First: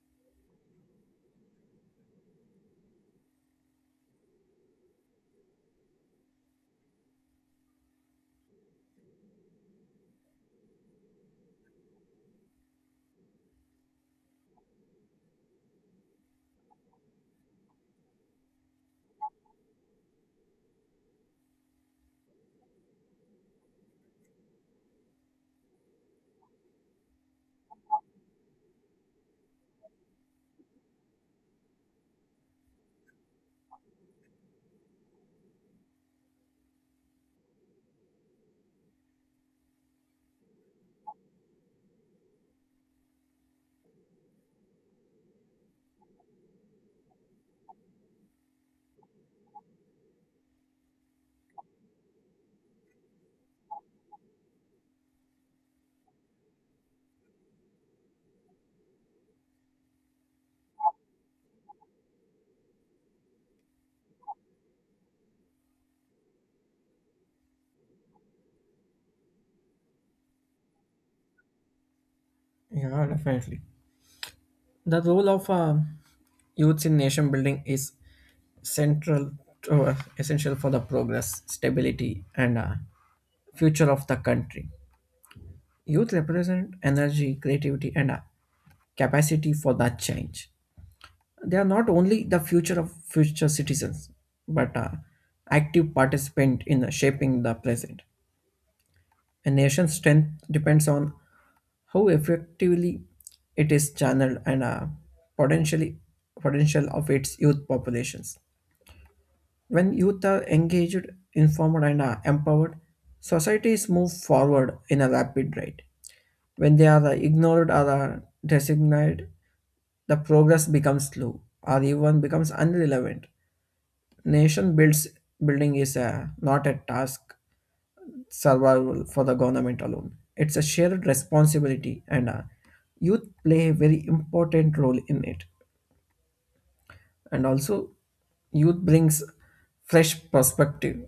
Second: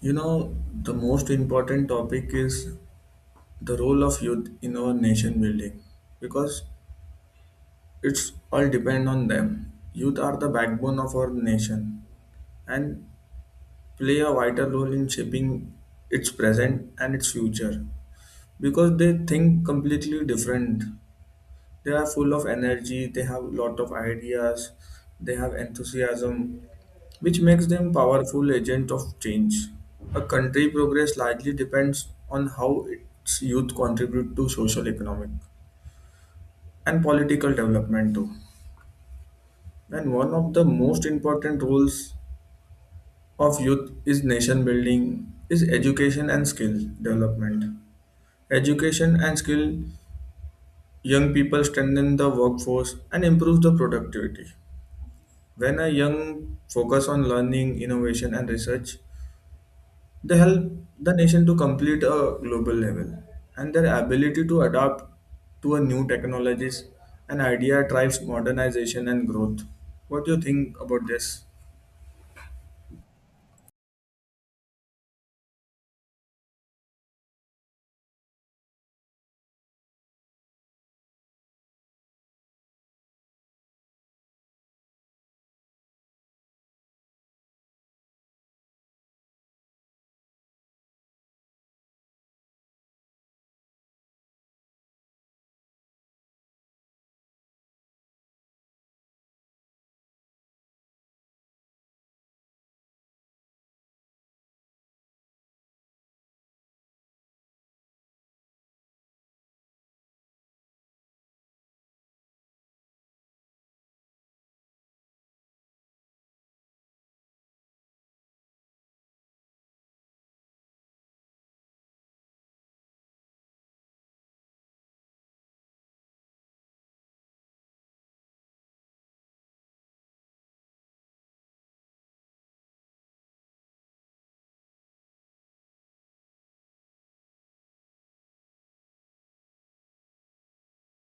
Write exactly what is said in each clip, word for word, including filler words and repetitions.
You know, the most important topic is the role of youth in our nation building because it's all depend on them. Youth are the backbone of our nation and play a vital role in shaping its present and its future because they think completely different they are full of energy they have a lot of ideas they have enthusiasm which makes them powerful agent of change a country progress largely depends on how its youth contribute to social economic and political development too and one of the most important roles of youth is nation building is education and skill development education and skill young people strengthen the workforce and improve the productivity. When a young focus on learning, innovation, and research, they help the nation to complete a global level. And their ability to adapt to a new technologies and idea drives modernization and growth. What do you think about this? Yeah, definitely. The role of uh, youth in nation building is central to uh, essential for the progress, stability, and uh, future of the country. Youth represent energy, creativity, and uh, capacity for that change. They are not only the future of future citizens, but uh, active participant in shaping the present. A nation's strength depends on how effectively it is channeled and uh, potentially potential of its youth populations. When youth are engaged, informed, and uh, empowered, societies move forward in a rapid rate. When they are uh, ignored or uh, designated, the progress becomes slow or even becomes irrelevant. Nation builds Building is uh, not a task; survival for the government alone. It's a shared responsibility, and uh, youth play a very important role in it. And also, youth brings fresh perspective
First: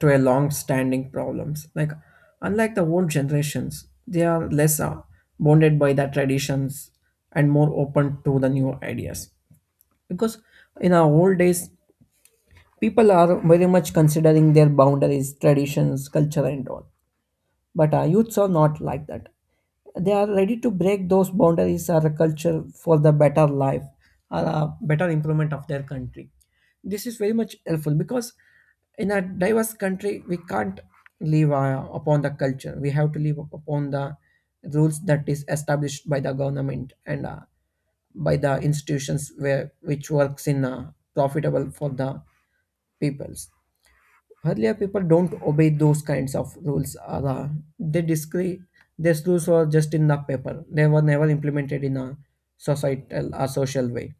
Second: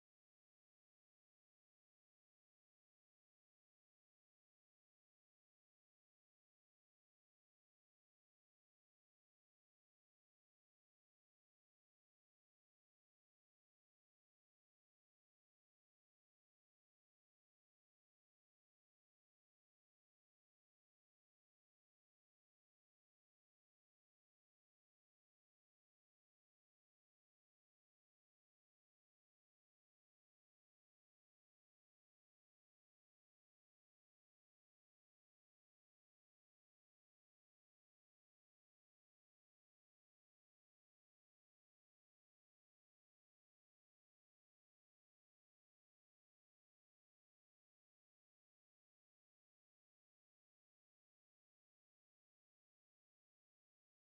to a long-standing problems. Like unlike the old generations, they are less uh, bonded by the traditions and more open to the new ideas. Because in our old days, people are very much considering their boundaries, traditions, culture, and all. But our youths are not like that, they are ready to break those boundaries or a culture for the better life or a better improvement of their country. This is very much helpful because in a diverse country we can't live uh, upon the culture, we have to live upon the rules that is established by the government and uh, by the institutions where which works in uh, profitable for the peoples. Earlier people don't obey those kinds of rules or uh, they disagree. These rules were just in the paper, they were never implemented in a societal or social way.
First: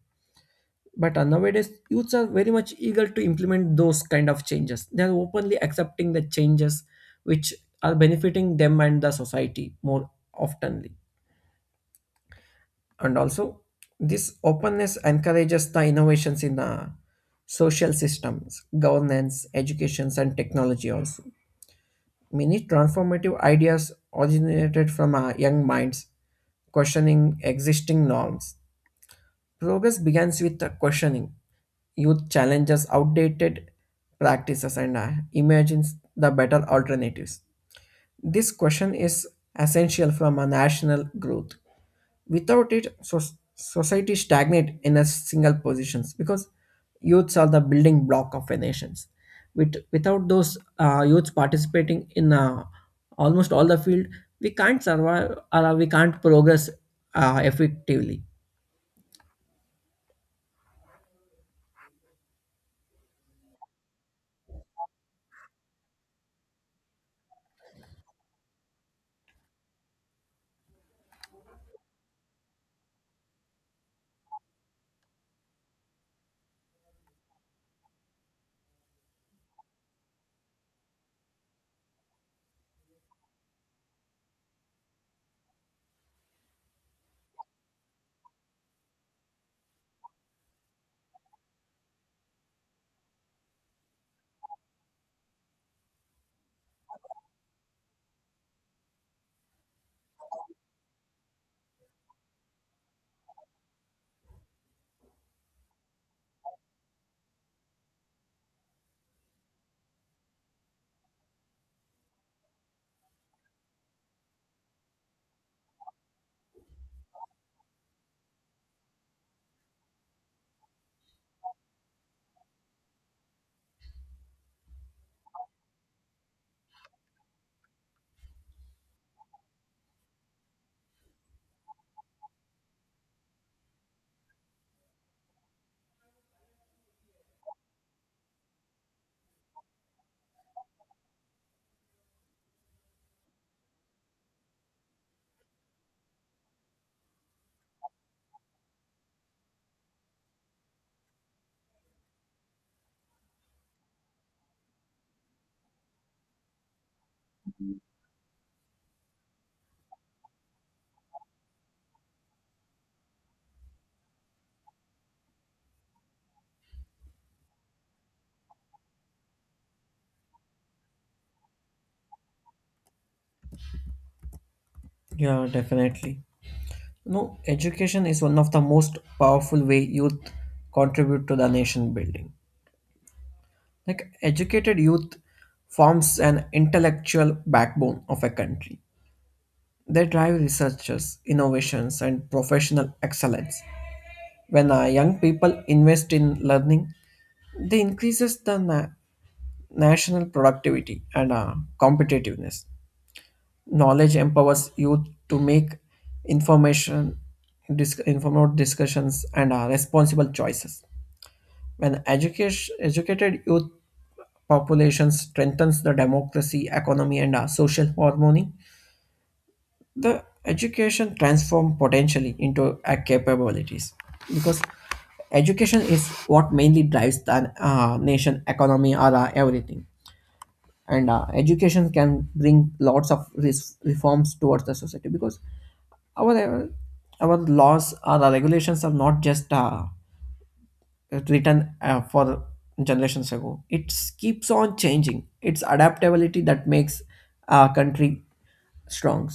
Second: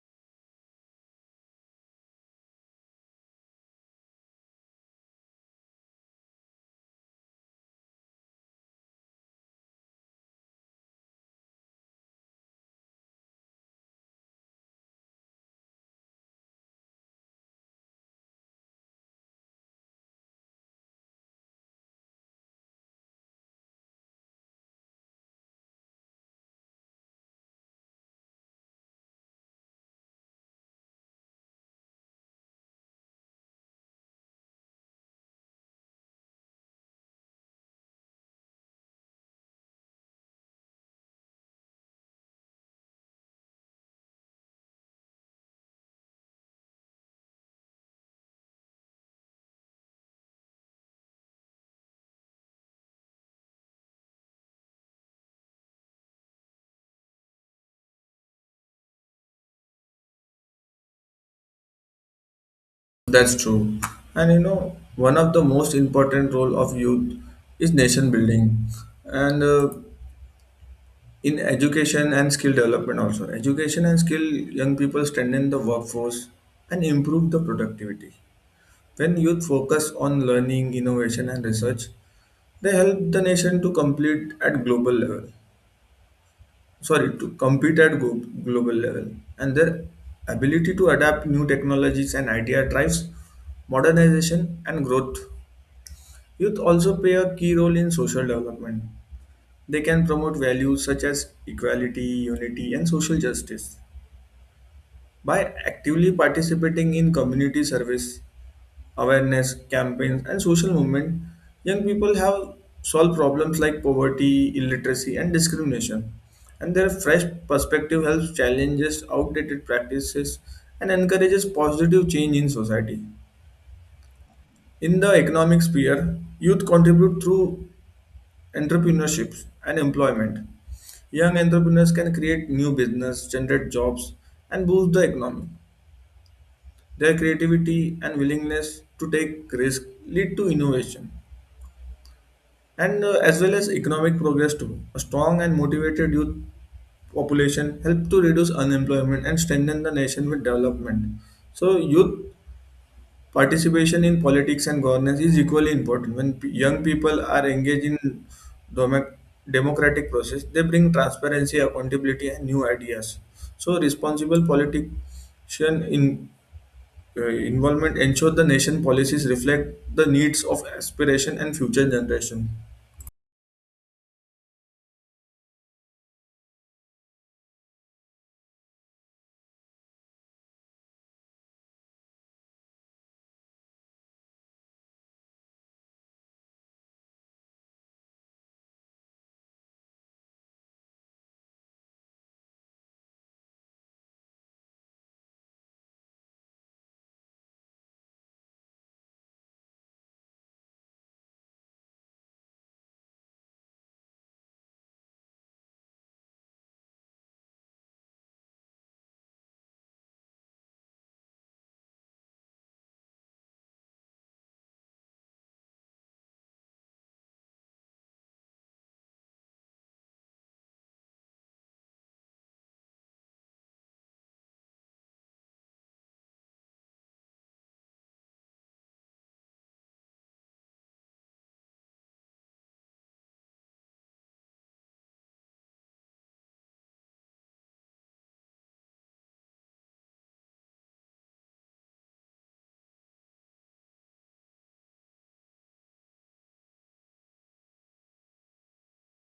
But uh, nowadays youths are very much eager to implement those kind of changes. They are openly accepting the changes which are benefiting them and the society more oftenly. And also, this openness encourages the innovations in the social systems, governance, educations, and technology also. Many transformative ideas originated from our young minds questioning existing norms. Progress begins with the questioning. Youth challenges outdated practices and uh, imagines the better alternatives. This question is essential from a national growth, without it so society stagnate in a single positions because youths are the building block of a nations. With, without those uh, youths participating in uh, almost all the field, we can't survive or uh, we can't progress uh, effectively. That's true. And you know, one of the most important role of youth is nation building and uh, in education and skill development also. Education and skill young people strengthen the workforce and improve the productivity. When youth focus on learning, innovation, and research, they help the nation to complete at global level. Sorry, to compete at glo- global level, and their ability to adapt new technologies and idea drives modernization and growth. Youth also play a key role in social development. They can promote values such as equality, unity, and social justice by actively participating in community service awareness campaigns, and social movement, young people have solved problems like poverty, illiteracy, and discrimination. And their fresh perspective helps challenges outdated practices and encourages positive change in society. In the economic sphere, youth contribute through entrepreneurships and employment. Young entrepreneurs can create new business, generate jobs, and boost the economy. Their creativity and willingness to take risk lead to innovation. and uh, as well as economic progress too. A strong and motivated youth population help to reduce unemployment and strengthen the nation with development. So youth participation in politics and governance is equally important. When p- young people are engaged in domo- democratic process, they bring transparency, accountability, and new ideas. So responsible politician in uh, involvement ensure the nation policies reflect the needs of aspiration and future generation. Yeah, definitely. No, education is one of the most powerful way youth contribute to the nation building. Like educated youth forms an intellectual backbone of a country. They drive researchers, innovations, and professional excellence. When uh, young people invest in learning, they increases the na- national productivity and uh, competitiveness. Knowledge empowers youth to make information, dis- informed discussions, and uh, responsible choices. When education, educated youth population strengthens the democracy, economy, and uh, social harmony, the education transform potentially into a capabilities because education is what mainly drives the uh, nation economy or uh, everything. And uh, education can bring lots of res- reforms towards the society because our our laws or the regulations are not just uh, it written uh, for generations ago. It keeps on changing. It's adaptability that makes our country strong.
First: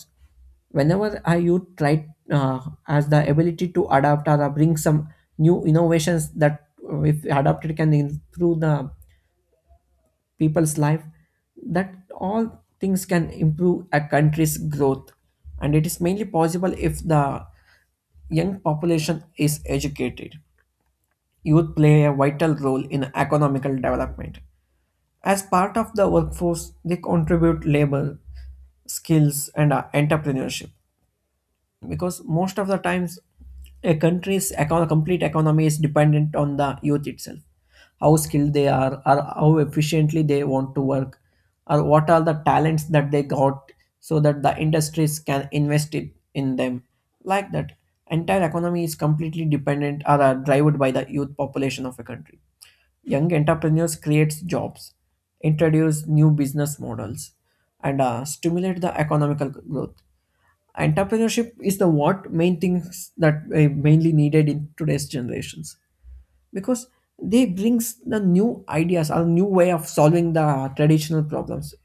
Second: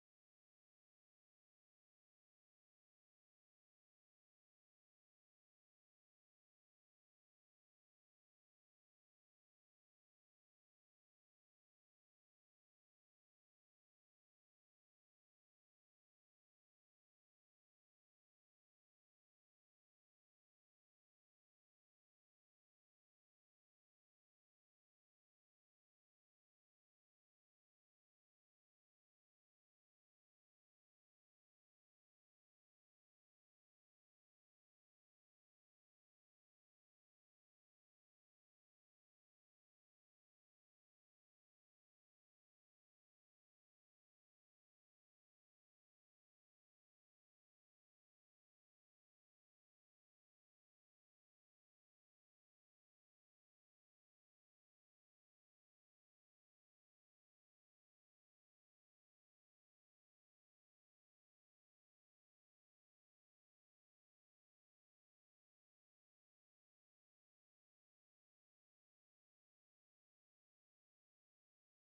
Whenever our youth try uh, has the ability to adapt or bring some new innovations that uh, if adapted can improve the people's life, that all things can improve a country's growth. And it is mainly possible if the young population is educated. Youth play a vital role in economical development. As part of the workforce, they contribute labor, skills, and uh, entrepreneurship because most of the times a country's econ- complete economy is dependent on the youth itself. How skilled they are or how efficiently they want to work or what are the talents that they got, so that the industries can invest it in them. Like that, entire economy is completely dependent or are driven by the youth population of a country. Young entrepreneurs creates jobs, introduce new business models, and uh, stimulate the economical growth. Entrepreneurship is the what main things that are mainly needed in today's generations because they brings the new ideas or new way of solving the traditional problems.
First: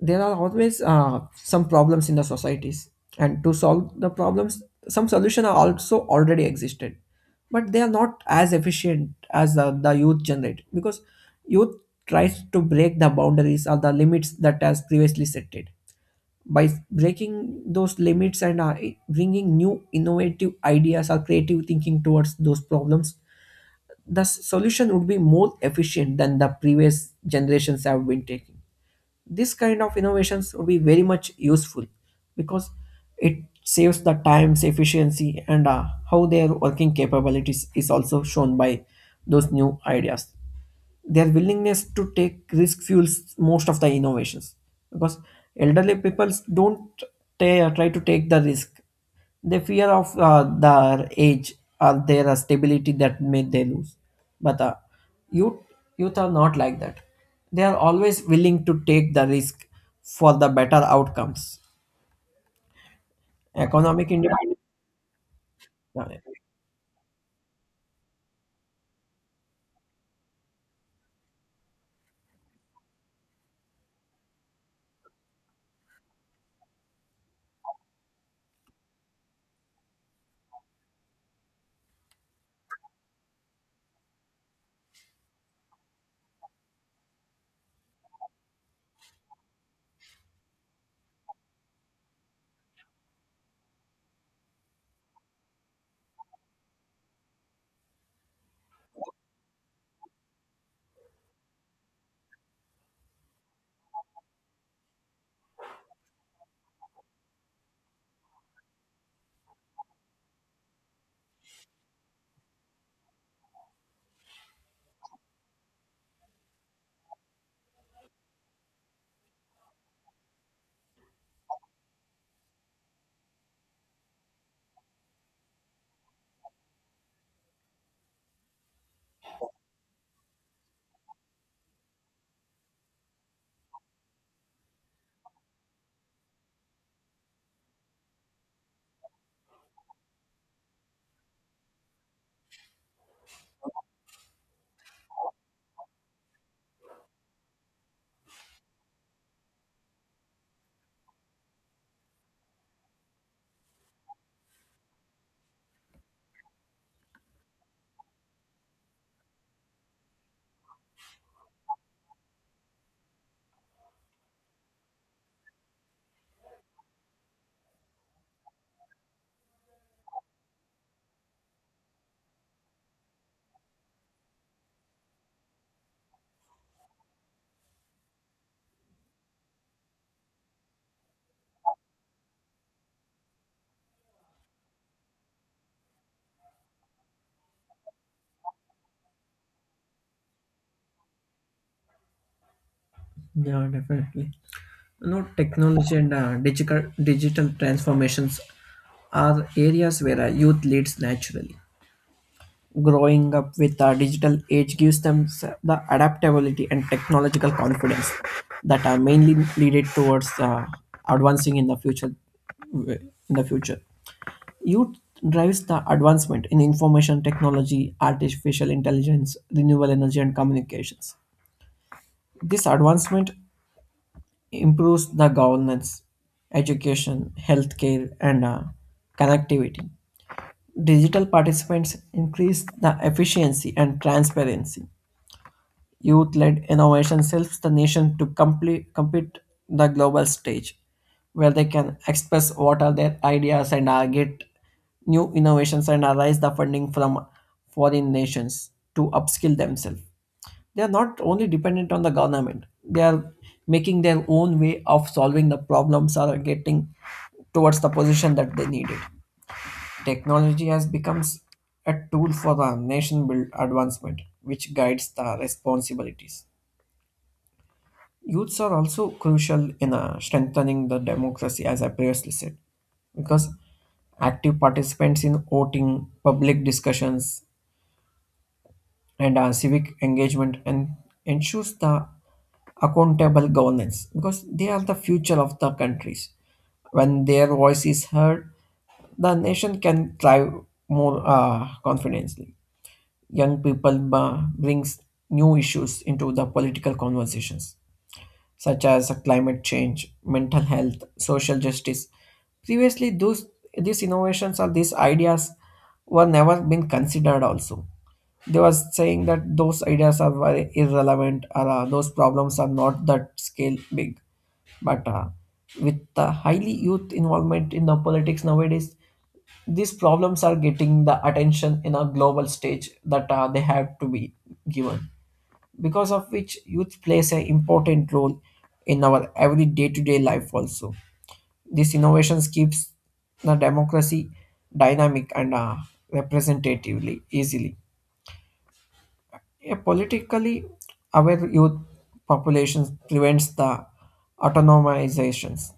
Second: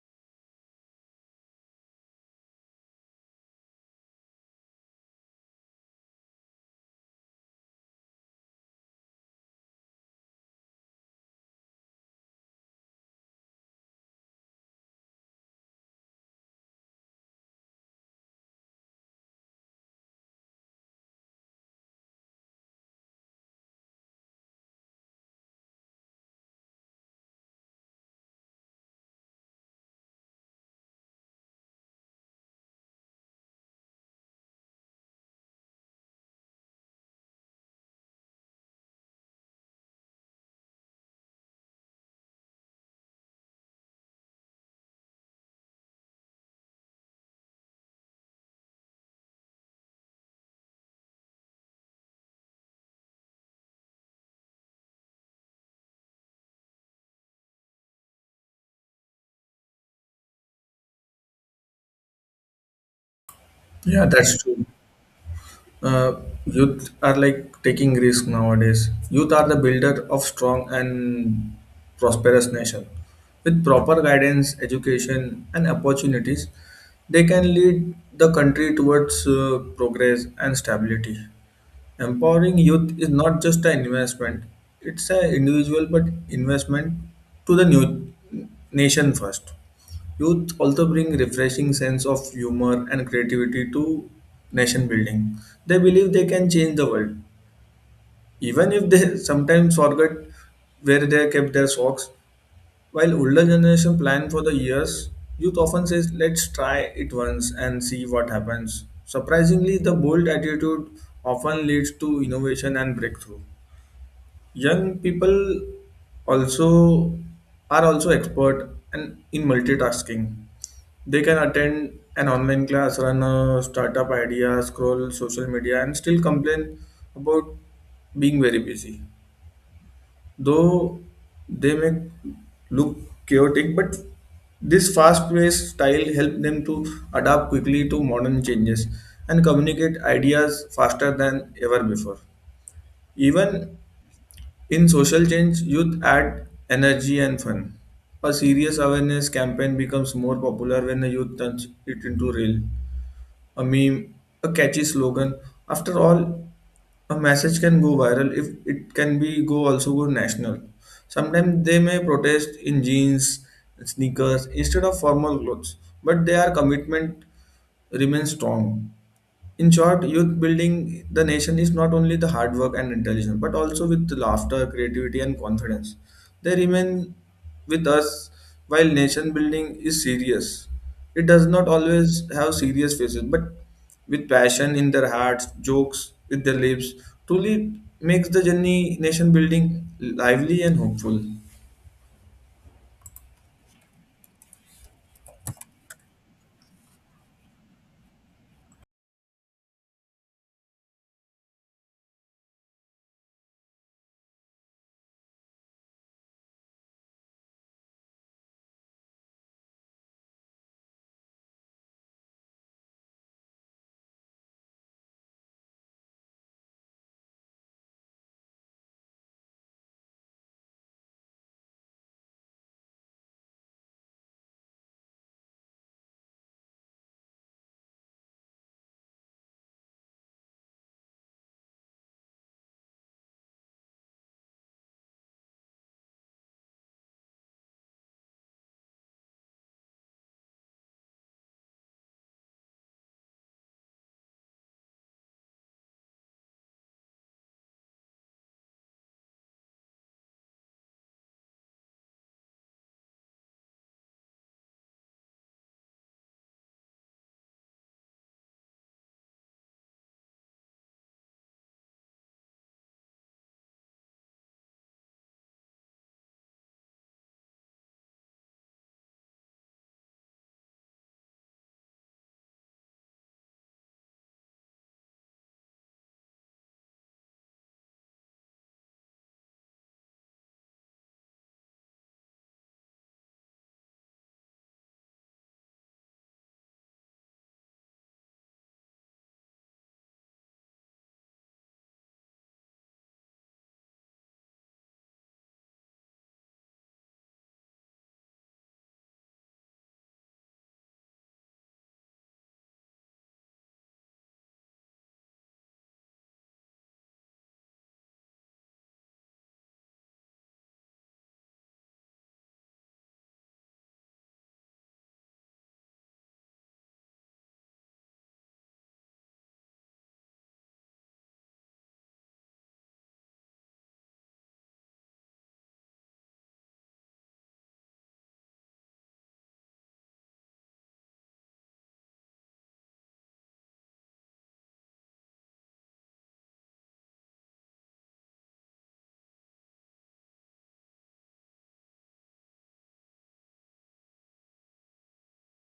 There are always uh, some problems in the societies, and to solve the problems some solution are also already existed, but they are not as efficient as the, the youth generate because youth tries to break the boundaries or the limits that has previously set it. By breaking those limits and uh, bringing new innovative ideas or creative thinking towards those problems, the s- solution would be more efficient than the previous generations have been taking. This kind of innovations would be very much useful because it saves the times efficiency and uh, how their working capabilities is also shown by those new ideas. Their willingness to take risk fuels most of the innovations because elderly people don't ta- try to take the risk. They fear of uh, their age or their uh, stability that may they lose. But uh, youth youth are not like that, they are always willing to take the risk for the better outcomes. Yeah, Economic that's independence. true. Uh, Youth are like taking risk nowadays. Youth are the builder of strong and prosperous nation. With proper guidance, education, and opportunities, they can lead the country towards uh, progress and stability. Empowering youth is not just an investment, it's an individual but investment to the new nation first. Youth also bring refreshing sense of humor and creativity to nation building. They believe they can change the world, even if they sometimes forget where they kept their socks. While older generation plan for the years, youth often says, let's try it once and see what happens. Surprisingly, the bold attitude often leads to innovation and breakthrough. Young people also are also expert and in multitasking. They can attend an online class, run a startup idea, scroll social media, and still complain about being very busy though they may look chaotic, but this fast-paced style helped them to adapt quickly to modern changes and communicate ideas faster than ever before. Even in social change, youth add energy and fun. A serious awareness campaign becomes more popular when the youth turns it into real a meme, a catchy slogan. After all, a message can go viral if it can be go also go national. Sometimes they may protest in jeans, sneakers instead of formal clothes, but their commitment remains strong. In short, youth building the nation is not only the hard work and intelligence, but also with the laughter, creativity, and confidence. They remain with us while nation building is serious. It does not always have serious faces, but with passion in their hearts, jokes with their lips, truly makes the journey nation building lively and hopeful. Yeah, definitely. You know, technology and uh, digital digital transformations are areas where uh, youth leads naturally. Growing up with a digital age gives them s- the adaptability and technological confidence that are mainly leaded towards uh, advancing in the future. In the future, youth drives the advancement in information technology, artificial intelligence, renewable energy, and communications. This advancement improves the governance, education, healthcare, and uh, connectivity. Digital participants increase the efficiency and transparency. Youth led innovation helps the nation to complete, compete the global stage where they can express what are their ideas and uh, get new innovations and uh, raise the funding from foreign nations to upskill themselves. They are not only dependent on the government, they are making their own way of solving the problems or getting towards the position that they needed. Technology has become a tool for the nation build advancement which guides the responsibilities. Youths are also crucial in uh, strengthening the democracy as I previously said because active participants in voting, public discussions, and uh, civic engagement and ensures the accountable governance because they are the future of the countries. When their voice is heard, the nation can thrive more uh, confidently. Young people uh, brings new issues into the political conversations such as climate change, mental health, social justice. Previously, those, these innovations or these ideas were never been considered also. They were saying that those ideas are very irrelevant or uh, those problems are not that scale big. But uh, with the highly youth involvement in the politics nowadays, these problems are getting the attention in a global stage that uh, they have to be given because of which youth plays an important role in our every day-to-day life also. This innovations keeps the democracy dynamic and uh, representatively easily. A politically aware youth populations prevents the autonomizations.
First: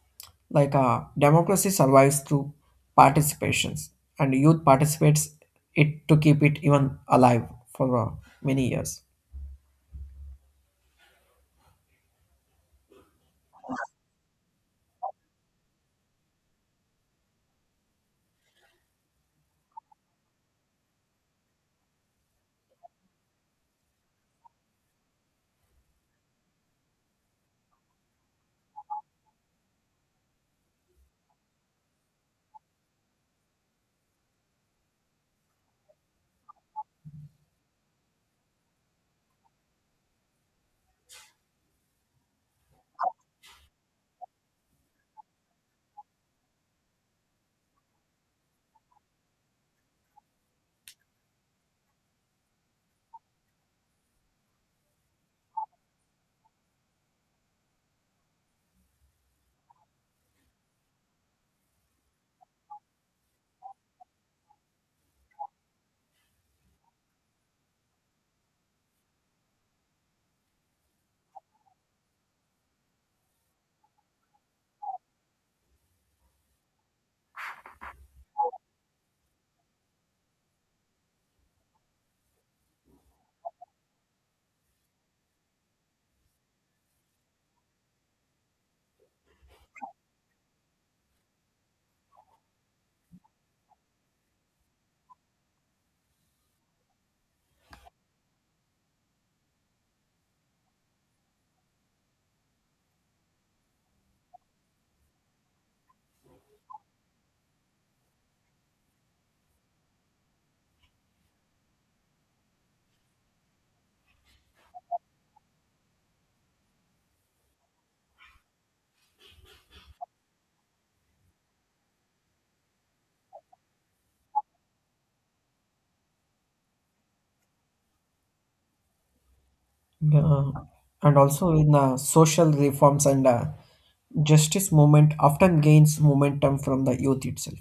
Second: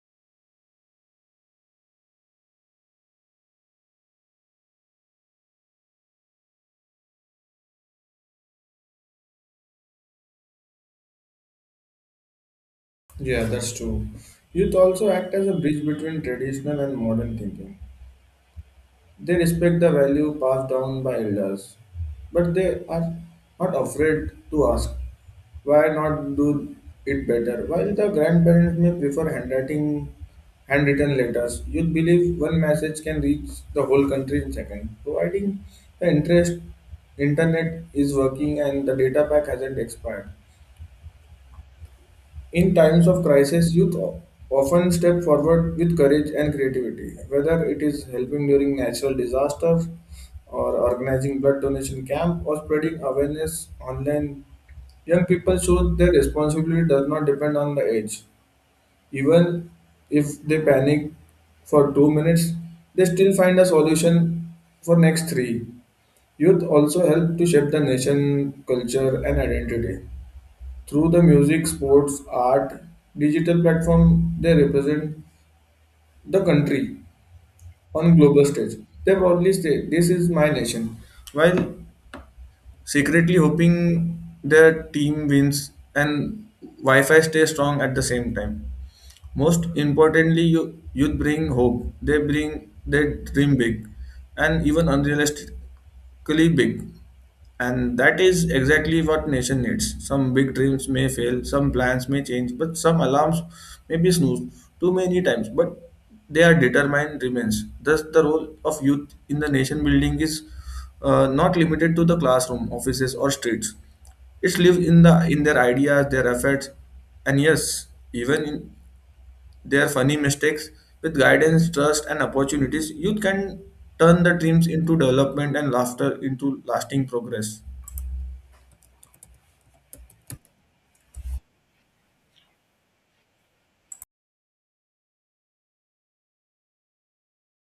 Like uh, democracy survives through participations, and youth participates it to keep it even alive for uh, many years. Yeah, that's true. Youth also act as a bridge between traditional and modern thinking. They respect the value passed down by elders, but they are not afraid to ask why not do it better. While the grandparents may prefer handwriting, handwritten letters, youth believe one message can reach the whole country in seconds, providing the interest internet is working and the data pack hasn't expired. In times of crisis, youth often step forward with courage and creativity, whether it is helping during natural disasters or organizing blood donation camp or spreading awareness online. Young people show their responsibility does not depend on the age. Even if they panic for two minutes, they still find a solution for next three. Youth also help to shape the nation, culture, and identity. Through the music, sports, art, digital platform, they represent the country on global stage. They proudly say, "This is my nation." While secretly hoping their team wins and Wi-Fi stays strong at the same time. Most importantly, you youth bring hope. They bring they dream big, and even unrealistically big. And that is exactly what nation needs. Some big dreams may fail, some plans may change, but some alarms may be snoozed too many times. But they are determined remains. Thus, the role of youth in the nation building is uh, not limited to the classroom, offices, or streets. It lives in the in their ideas, their efforts, and yes, even in their funny mistakes. With guidance, trust, and opportunities, youth can turn the dreams into development and laughter into lasting progress. Yeah. And also in the social reforms and uh, justice movement often gains momentum from the youth itself.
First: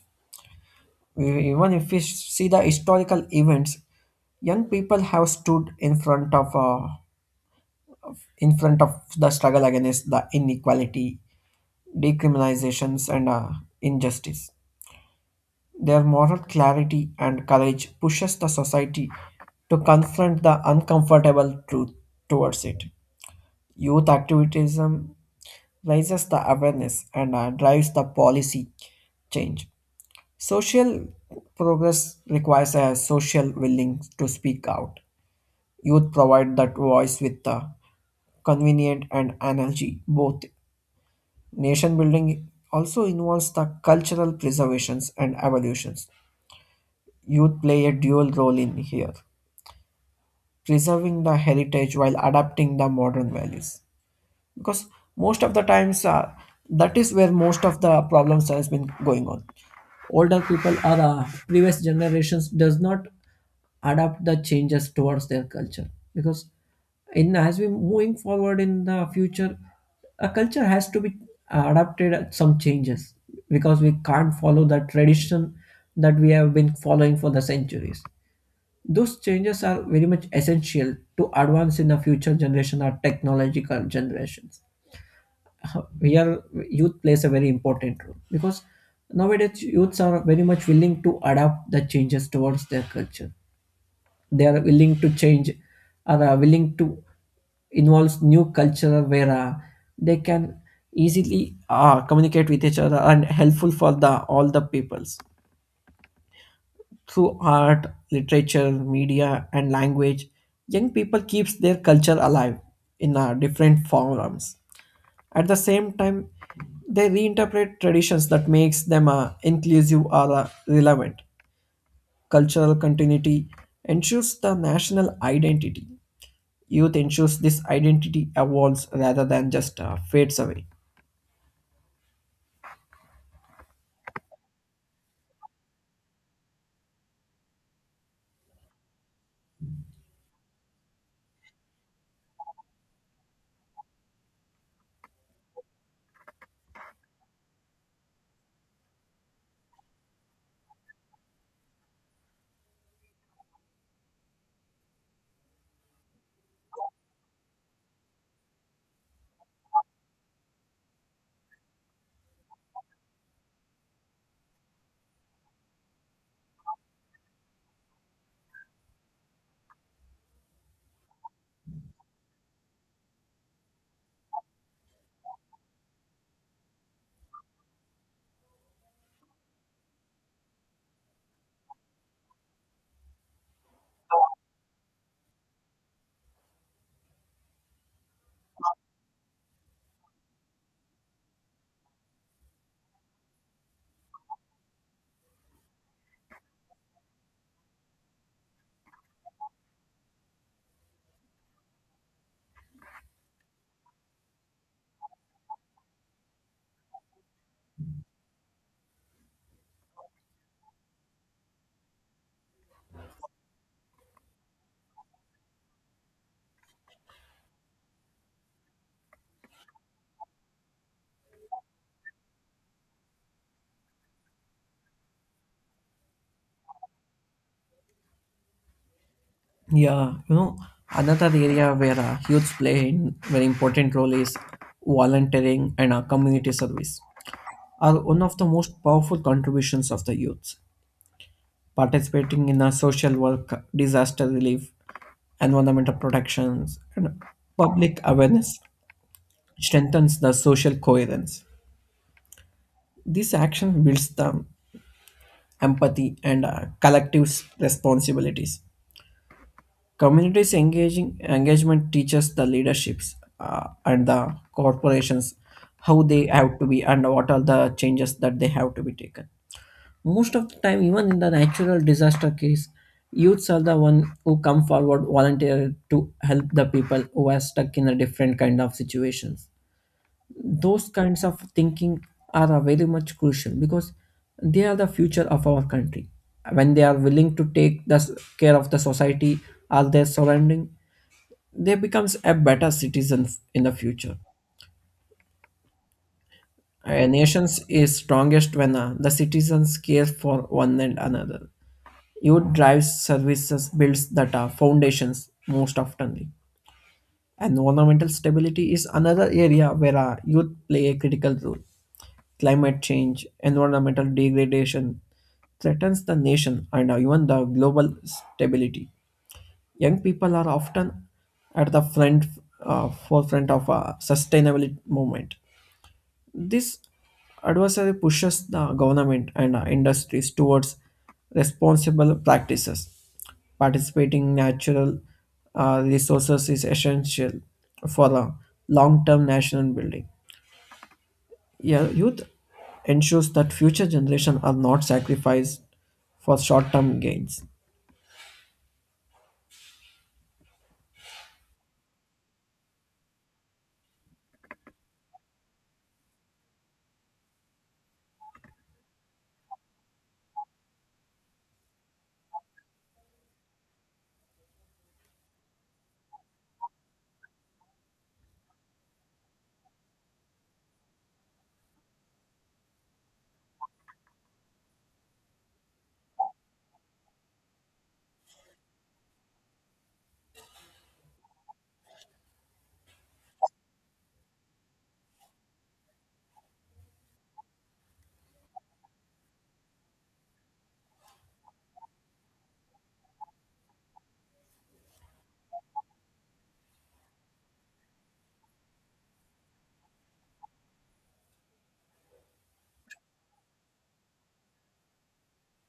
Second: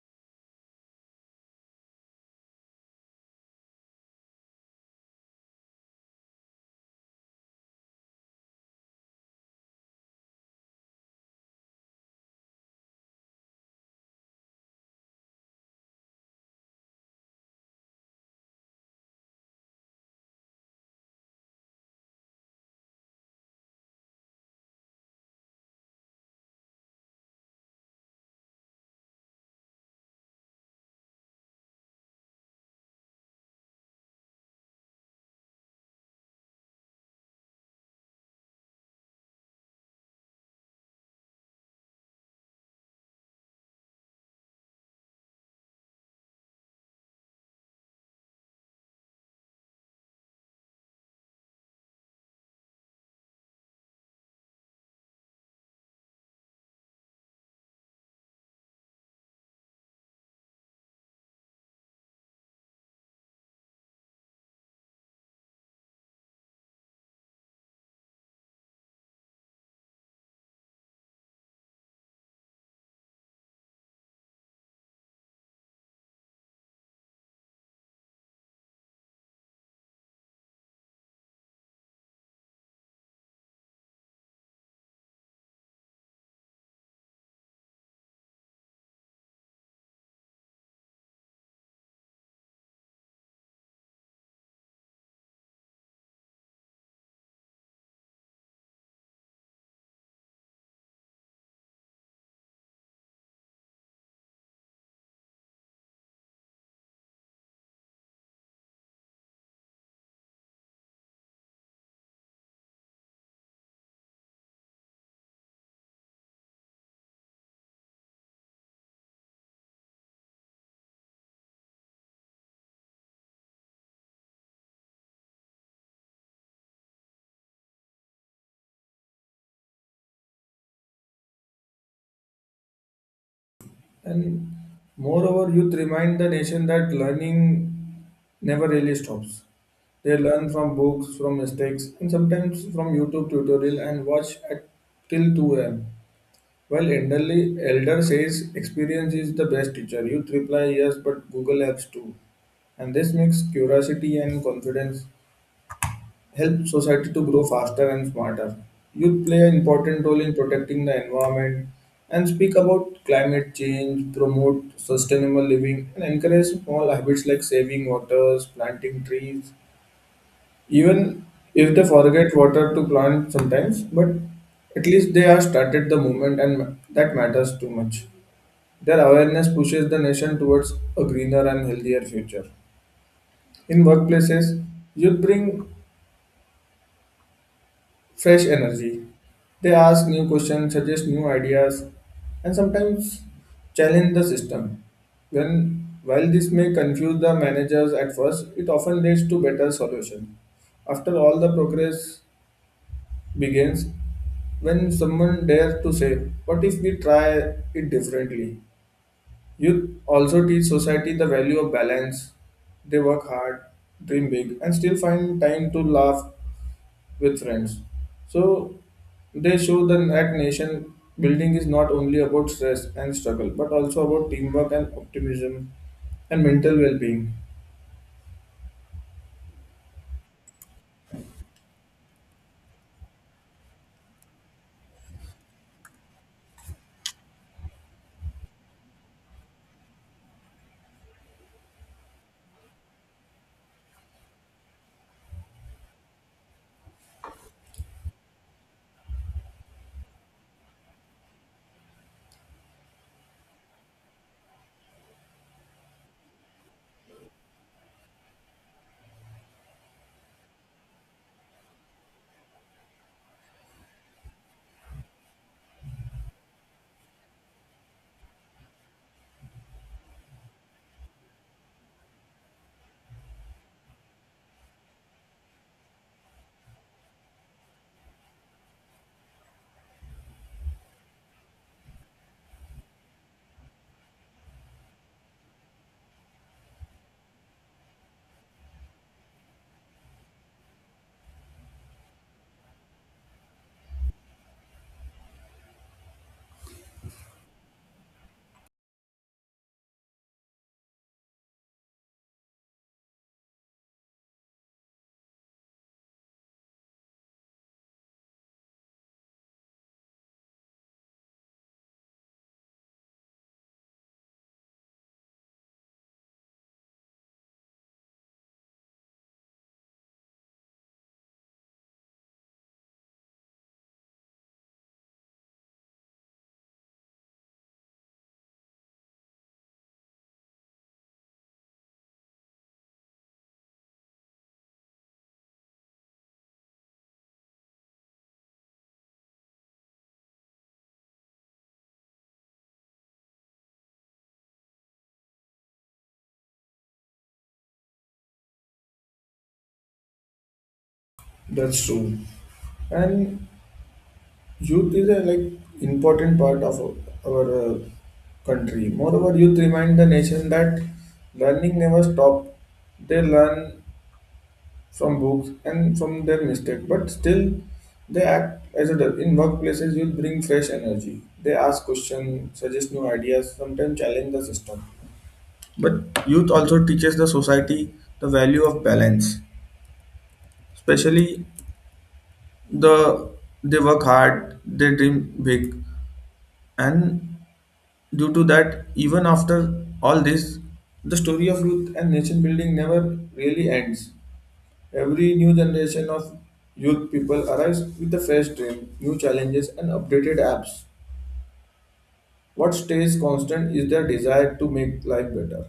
E- Even if we see the historical events, young people have stood in front of uh, in front of the struggle against the inequality, decriminalizations, and uh, injustice. Their moral clarity and courage pushes the society to confront the uncomfortable truth towards it. Youth activism raises the awareness and uh, drives the policy change. Social progress requires a social willing to speak out. Youth provide that voice with the convenient and energy. Both nation building also involves the cultural preservations and evolutions. Youth play a dual role in here, preserving the heritage while adapting the modern values. Because most of the times uh, that is where most of the problems has been going on. Older people or uh, previous generations does not adapt the changes towards their culture because in as we moving forward in the future a culture has to be adapted at some changes because we can't follow the tradition that we have been following for the centuries. Those changes are very much essential to advance in the future generation or technological generations. Here youth plays a very important role because nowadays youths are very much willing to adapt the changes towards their culture. They are willing to change, are uh, willing to involve new culture where uh, they can easily uh, communicate with each other and helpful for the all the peoples. Through art, literature, media, and language, young people keeps their culture alive in uh, different forms. At the same time, they reinterpret traditions that makes them uh, inclusive or uh, relevant. Cultural continuity ensures the national identity. Youth ensures this identity evolves rather than just uh, fades away. And moreover, youth remind the nation that learning never really stops. They learn from books, from mistakes, and sometimes from YouTube tutorial and watch at till two a m. Well, elderly elder says experience is the best teacher. Youth reply yes, but Google Apps too. And this mix curiosity and confidence help society to grow faster and smarter. Youth play an important role in protecting the environment and speak about climate change, promote sustainable living, and encourage small habits like saving waters, planting trees. Even if they forget water to plant sometimes, but at least they are started the movement, and that matters too much. Their awareness pushes the nation towards a greener and healthier future. In workplaces, youth bring fresh energy. They ask new questions, suggest new ideas, and sometimes challenge the system. When While this may confuse the managers at first, it often leads to better solution. After all the progress begins when someone dares to say, what if we try it differently? Youth also teach society the value of balance. They work hard, dream big, and still find time to laugh with friends. So they show the that nation building is not only about stress and struggle, but also about teamwork and optimism and mental well-being. Yeah, you know, Another area where uh, youths play a very important role is volunteering and uh, community service are one of the most powerful contributions of the youth. Participating in a social work, disaster relief, environmental protections, and public awareness strengthens the social coherence. This action builds the empathy and uh, collective responsibilities. Communities engaging engagement teaches the leaderships uh, and the corporations how they have to be and what are the changes that they have to be taken. Most of the time, even in the natural disaster case, youths are the one who come forward volunteer to help the people who are stuck in a different kind of situations. Those kinds of thinking are uh, very much crucial because they are the future of our country. When they are willing to take the s- care of the society or their surrounding, they becomes a better citizen in the future. A nation is strongest when uh, the citizens care for one and another. Youth drives services builds data foundations most oftenly. Environmental stability is another area where our youth play a critical role. Climate change, environmental degradation threatens the nation and uh, even the global stability. Young people are often at the front, uh, forefront of a sustainability movement. This adversary pushes the government and uh, industries towards responsible practices. Participating natural uh, resources is essential for a long-term national building. Yeah, youth ensures that future generations are not sacrificed for short-term gains. That's true. And youth is a like important part of our uh, country. Moreover, youth remind the nation that learning never stop. They learn from books and from their mistake, but still they act as adults. In workplaces, youth bring fresh energy. They ask questions, suggest new ideas, sometimes challenge the system. But youth also teaches the society the value of balance. Especially the they work hard, they dream big, and due to that, even after all this, the story of youth and nation building never really ends. Every new generation of youth people arrives with a fresh dream, new challenges, and updated apps. What stays constant is their desire to make life better,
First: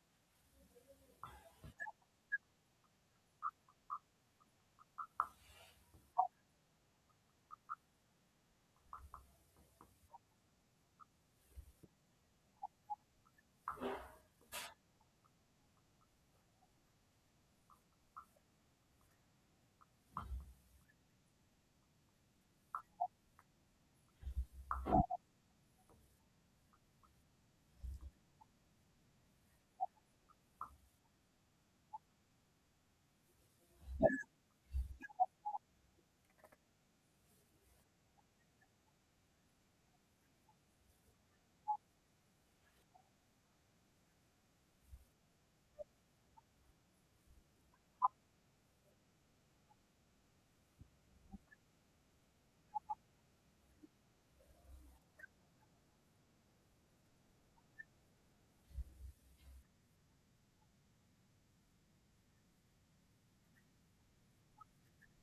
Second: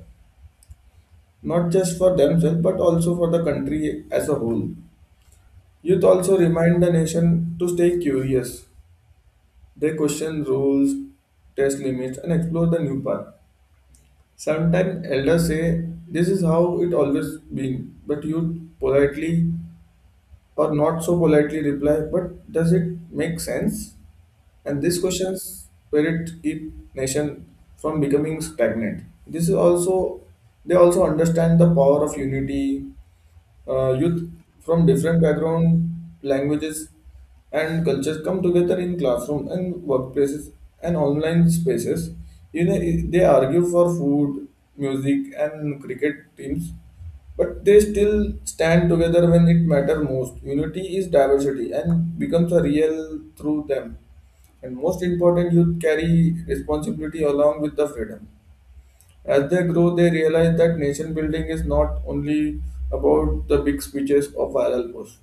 not just for themselves but also for the country as a whole. Youth also remind the nation to stay curious. They question rules, test limits, and explore the new path. Sometimes elders say this is how it always been, but youth politely or not so politely reply, but does it make sense? And this questions spirit keep nation from becoming stagnant. This is also They also understand the power of unity, uh, youth from different background, languages, and cultures come together in classroom and workplaces and online spaces. You know, they argue for food, music, and cricket teams, but they still stand together when it matters most. Unity is diversity and becomes a real through them. And most important, youth carry responsibility along with the freedom. As they grow, they realize that nation building is not only about the big speeches or viral posts,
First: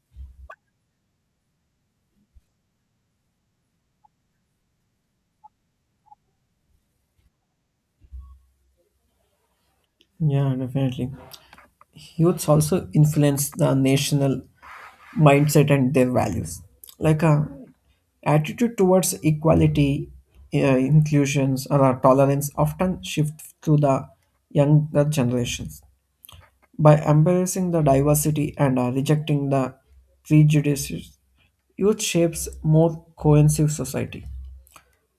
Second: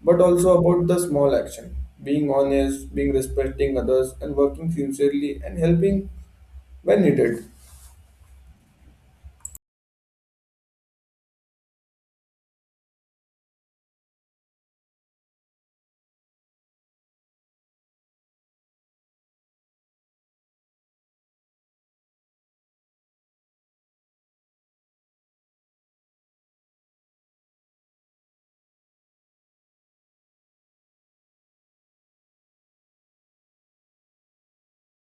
but also about the small action, being honest, being respecting others, and working sincerely and helping when needed. Yeah, definitely. Youths also influence the national mindset and their values, like a attitude towards equality, uh, inclusions or uh, tolerance often shift to the younger generations. By embracing the diversity and uh, rejecting the prejudices, youth shapes more cohesive society.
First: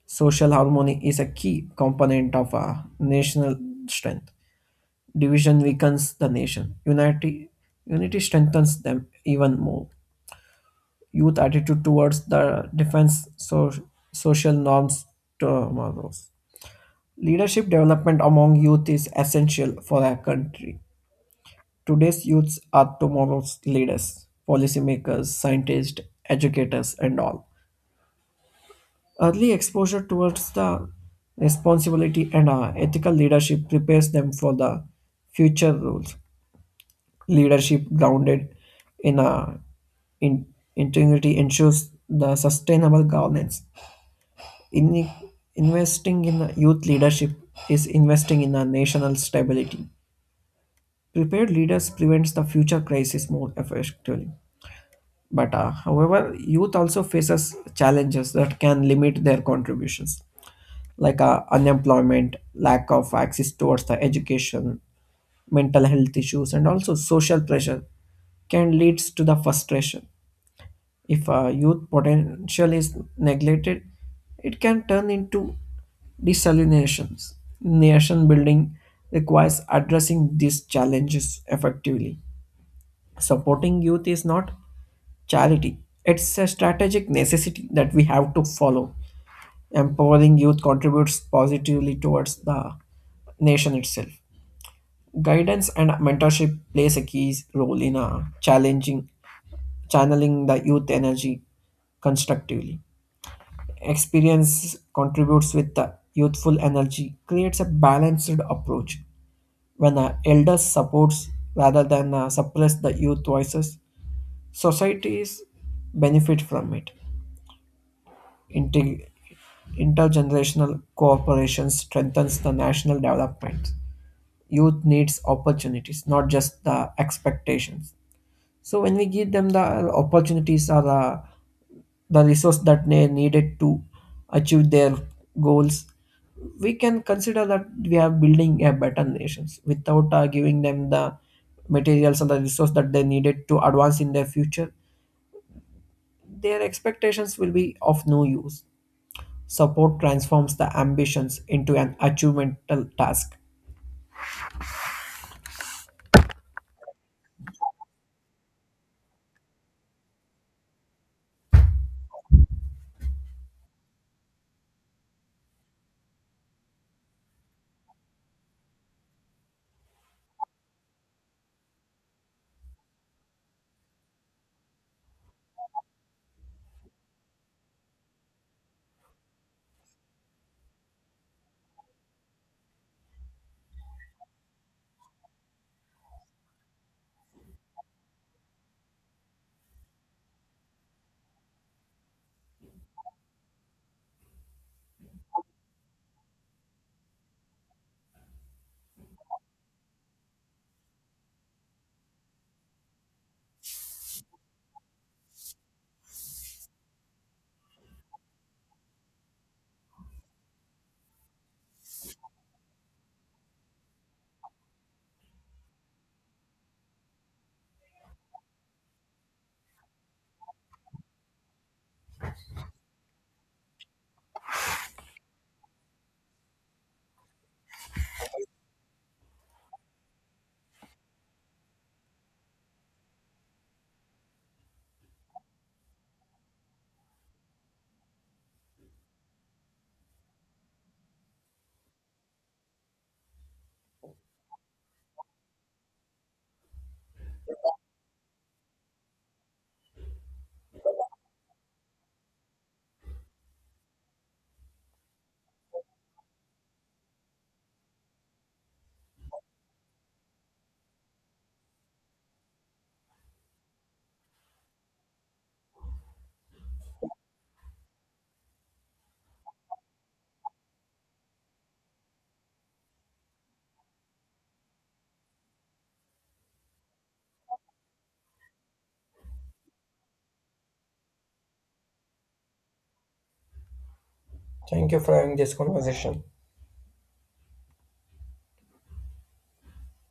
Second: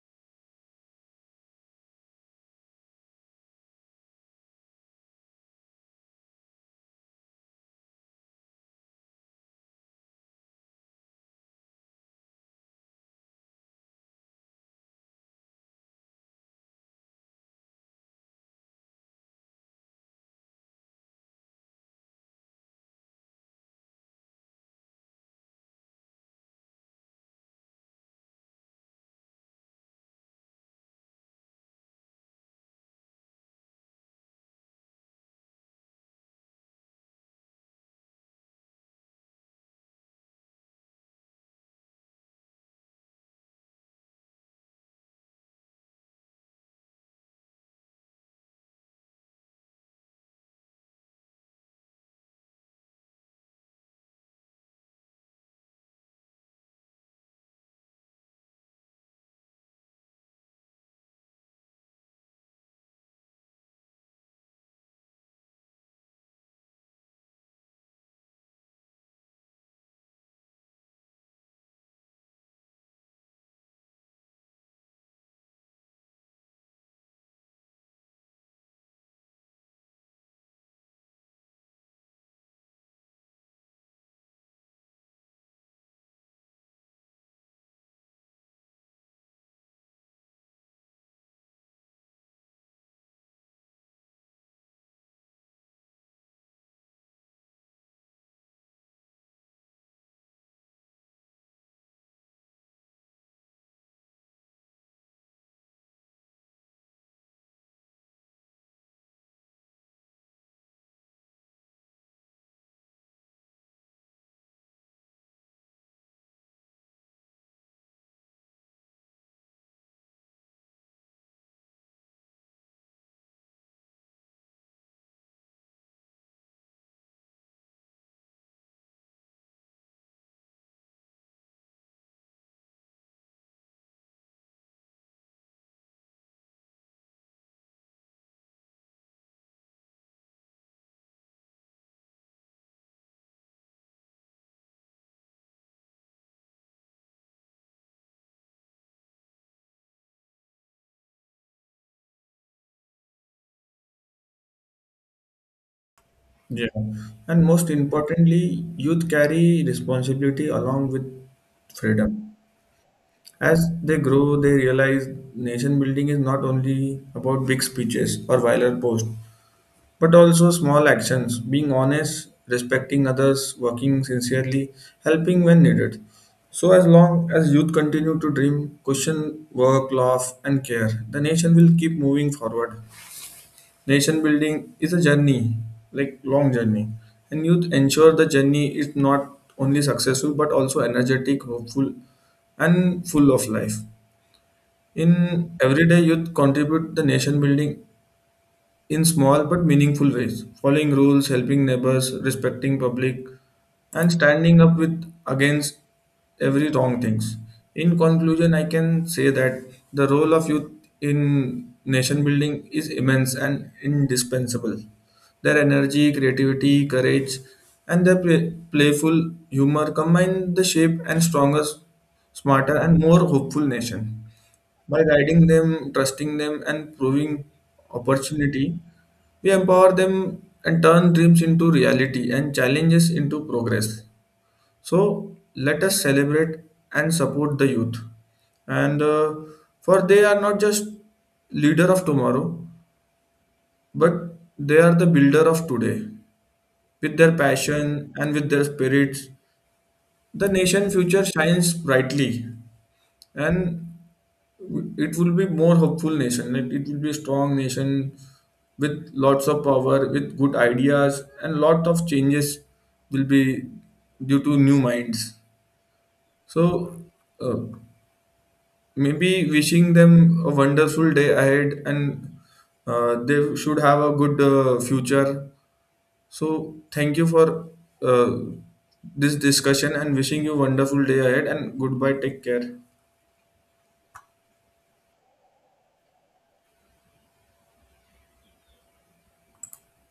Social harmony is a key component of a national strength. Division weakens the nation unity, unity strengthens them even more. Youth attitude towards the defense, so, social norms tomorrows. Leadership development among youth is essential for our country. Today's youths are tomorrow's leaders, policymakers, scientists, educators, and all. Early exposure towards the responsibility and uh, ethical leadership prepares them for the future roles. Leadership grounded in, uh, in integrity ensures the sustainable governance. In, Investing in youth leadership is investing in our national stability. Prepared leaders prevents the future crisis more effectively. But uh, however, youth also faces challenges that can limit their contributions, like uh, unemployment, lack of access towards the education, mental health issues, and also social pressure can lead to the frustration. If a youth potential is neglected, it can turn into desalinations. Nation building requires addressing these challenges effectively. Supporting youth is not charity, it's a strategic necessity that we have to follow. Empowering youth contributes positively towards the nation itself. Guidance and mentorship plays a key role in uh, challenging channeling the youth energy constructively. Experience contributes with the youthful energy creates a balanced approach. When an elder supports rather than uh, suppress the youth voices, societies benefit from it. Integ- Intergenerational cooperation strengthens the national development. Youth needs opportunities not just the expectations. So when we give them the opportunities or the, the resource that they needed to achieve their goals, we can consider that we are building a better nations. Without uh, giving them the materials and the resource that they needed to advance in their future, their expectations will be of no use. Support transforms the ambitions into an achievemental task. Yeah. And most importantly, youth carry responsibility along with freedom. As they grow, they realize nation building is not only about big speeches or viral posts, but also small actions, being honest, respecting others, working sincerely, helping when needed. So, as long as youth continue to dream, question, work, love, and care, the nation will keep moving forward. Nation building is a journey, like long journey, and youth ensure the journey is not only successful but also energetic, hopeful, and full of life. In everyday youth contribute the nation building in small but meaningful ways, following rules, helping neighbors, respecting public, and standing up with against every wrong things. In conclusion, I can say that the role of youth in nation building is immense and indispensable. Their energy, creativity, courage, and their play- playful humor combine the shape and strongest, smarter, and more hopeful nation. By guiding them, trusting them, and proving opportunity, we empower them and turn dreams into reality and challenges into progress. So let us celebrate and support the youth. And uh, For they are not just leader of tomorrow, but they are the builder of today. With their passion and with their spirits, the nation future shines brightly. And it will be more hopeful nation it, it will be a strong nation with lots of power with good ideas and lot of changes will be due to new minds so uh, maybe wishing them a wonderful day ahead and uh, they should have a good uh, future so thank you for uh, this discussion and wishing you wonderful day ahead and goodbye take care. Thank you for having this conversation.